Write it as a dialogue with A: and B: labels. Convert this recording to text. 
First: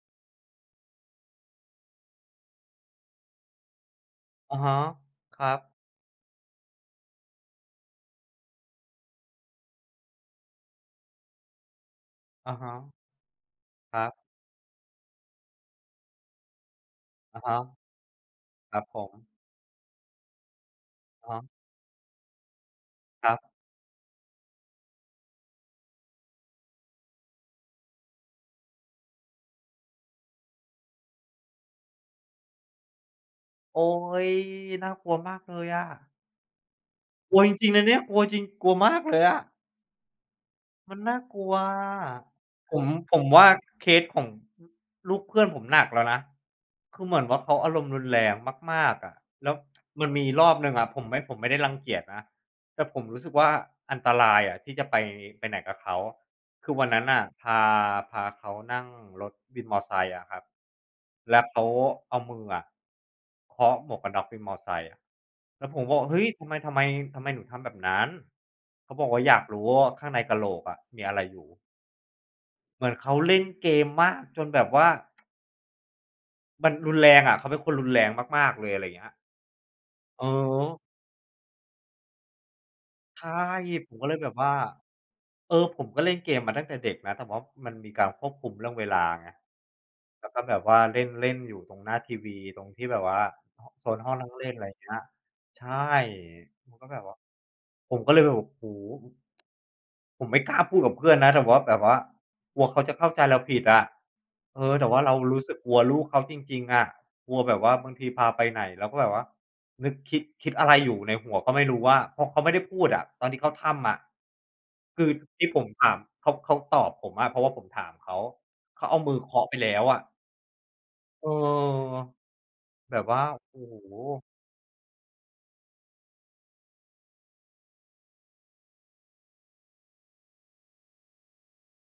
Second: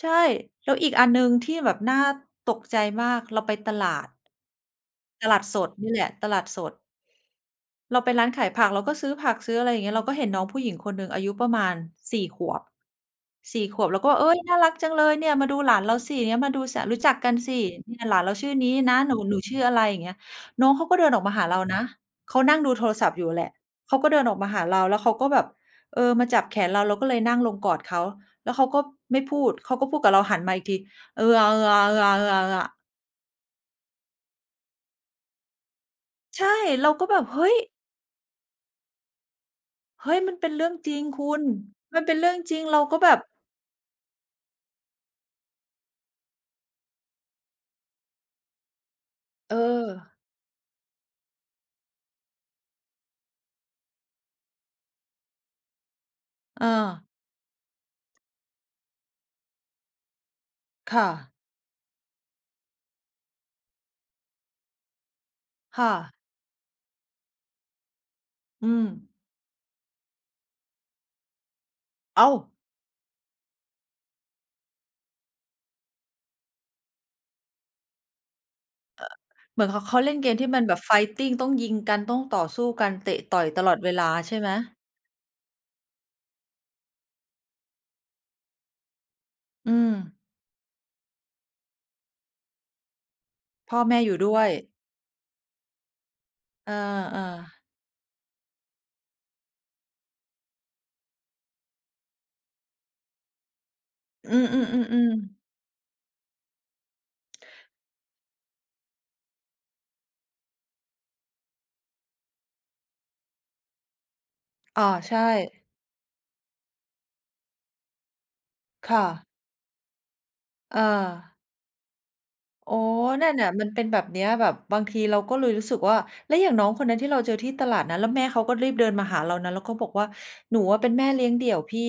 A: ใช่ แล้วอีกอันหนึ่งที่แบบน่าตกใจมาก เราไปตลาด
B: อะฮะ
A: ตล
B: ค
A: าด
B: รั
A: ส
B: บ
A: ดนี่แหละ ตลาดสด เราไปร้านขายผัก เราก็ซื้อผัก ซื้ออะไรอย่างนี้ เราก็เห็นน้องผู้หญิงคนหนึ่งอายุประมาณ 4 ข
B: อะ
A: วบ
B: ฮะ
A: 4 ขวบ
B: ค
A: เรา
B: ร
A: ก
B: ั
A: ็แ
B: บ
A: บบ "เอ๊ย น่ารักจังเลยเนี่ย มาดูหลานเราสิ อย่างเงี้ย มาดู ส รู้จักกัน
B: อะฮ
A: สิ
B: ะ
A: เนี่ยหลานเราชื่อนี้
B: ครับ
A: น
B: ผ
A: ะ หนู
B: ม
A: หนูชื่ออะไร?" อย่างนี้ น้องเขาก็เดินออ
B: อ
A: ก
B: ะ
A: ม
B: ฮ
A: าห
B: ะ
A: าเรานะ เขานั่งดูโทรศัพท์อย
B: ค
A: ู่
B: ร
A: แห
B: ับ
A: ละ เขาก็เดินออกมาหาเรา แล้วเขาก็แบบ เออ มาจับแขนเรา เราก็เลยนั่งลงกอดเขา แล้วเขาก็ไม่พูด เขาก็พูดกับเรา หันมาอีกที "เออ อา เออ อา เออ อา เออ อา เออ อา"
B: โอ๊ย! น่ากลัวมากเลยอะ
A: ใช่ เราก็แบบ
B: กล
A: "เฮ
B: ัว
A: ้
B: จ
A: ย!"
B: ริง ๆ นะเนี่ย กลัวจริง กลัวมากเลยอะ
A: เฮ้ย มันเป็นเรื่องจ
B: ม
A: ร
B: ั
A: ิ
B: น
A: ง
B: น่า
A: คุ
B: กล
A: ณ
B: ัวอะ
A: มันเป็นเรื่องจริง
B: ผ
A: เรา
B: ม
A: ก็แบ
B: ผ
A: บ
B: มว่าเคสของ ฮ ลูกเพื่อนผมหนักแล้วนะ คือเหมือนว่าเขาอารมณ์รุนแรงมาก ๆ อะ แล้
A: เ
B: ว มัน
A: ออ
B: มีรอบหนึ่งอะ ผมไม่ ผมไม่ได้รังเกียจนะ แต่ผมรู้สึกว่าอันตรายอะที่จะไป ไปไหนกับเขา
A: เ
B: คือวันนั้
A: ออ
B: นอะ พา พาเขานั่งรถวินมอไซค์อะครับ
A: ค่ะ
B: แล้วเขาเอามืออะเคาะหมวกกันน็อกวินมอไซค์ แล้วผ
A: ค
B: ม
A: ่
B: บอก
A: ะ
B: "เฮ้ย! ทำไม ทำไม ทำไมหนูทำแบบนั้น?"
A: อื
B: เขาบอ
A: ม
B: กว่า "อยากรู้ว่าข้างในกะโหลกอะมีอะไรอยู่"
A: อ้าว!
B: เหมือนเขาเล่นเกมมากจนแบบว่า มันรุนแรงอะ เขาเป็นคนรุนแรงมาก ๆ เลย อะไรอย่างเงี
A: อ
B: ้ย
A: เหมือนเขา เขาเล่น
B: อ
A: เ
B: ื
A: ก
B: อ
A: มที่
B: ฮ
A: มันแบ
B: ึ
A: บ fighting ต้องยิงกัน ต้องต่อสู้กัน เตะ
B: ใช่
A: ต่อยตลอดเ
B: ผ
A: ว
B: ม
A: ล
B: ก็
A: า
B: เลยแบ
A: ใช
B: บ
A: ่ไ
B: ว
A: ห
B: ่
A: ม?
B: า เออ ผมก็เล่นเกมมาตั้งแต่เด็กนะ แต่ว่ามันมีการควบคุมเรื่องเวลาไง
A: อืม
B: แล้วก็แบบว่าเล่นเล่นอยู่ตรงหน้าทีวี ตรงที่แบบว่า
A: พ่อ
B: โซ
A: แม
B: น
A: ่
B: ห้
A: อย
B: อ
A: ู
B: ง
A: ่
B: นั่
A: ด
B: ง
A: ้ว
B: เล่
A: ย
B: น อะไรอย่างเงี้ย ใช่
A: เออ
B: มันก็แบบว่า
A: ๆ
B: ผมก็เลยแบบ โอ้โฮ อ ผมไม่กล้าพูดกับเพื่อนนะ แต่ว่า แบบว่ากลัวเขาจะเข้าใจเราผิดอะ
A: อื
B: เออ แต่ว่า
A: ม
B: เรา
A: ๆ ๆ ๆ
B: รู้สึกกลัวลูกเขาจริง ๆ อะ กลัวแบบว่าบางทีพาไปไหน แล้วก็แบบว่านึกคิด คิดอะไรอยู่ในหัวก็ไม่รู้ ว่า เพราะเขาไม่ได้พูดอะ ตอนที่เข้าถ้ำอะ
A: อา
B: คือ
A: ใช
B: ที่ผ
A: ่
B: มถาม เขา เขาตอบผมอะ เพราะว่าผมถามเขา เขา
A: ค
B: เอา
A: ่
B: มือ
A: ะ
B: เคาะไปแล้วอะ
A: เ
B: เออ
A: ออ โอ้
B: แบ
A: โ
B: บ
A: ฮ!
B: ว่า
A: นั่นน่ะ
B: โอ้
A: มันเป็น
B: โ
A: แบบ
B: ฮ!
A: นี้ แบบบางทีเราก็เลยรู้สึกว่า แล้วอย่างน้องคนนั้นที่เราเจอที่ตลาดนะ แล้วแม่เขาก็รีบเดินมาหาเรานะ แล้วเขาบอกว่า "หนูอะเป็นแม่เลี้ยงเดี่ยวพี่"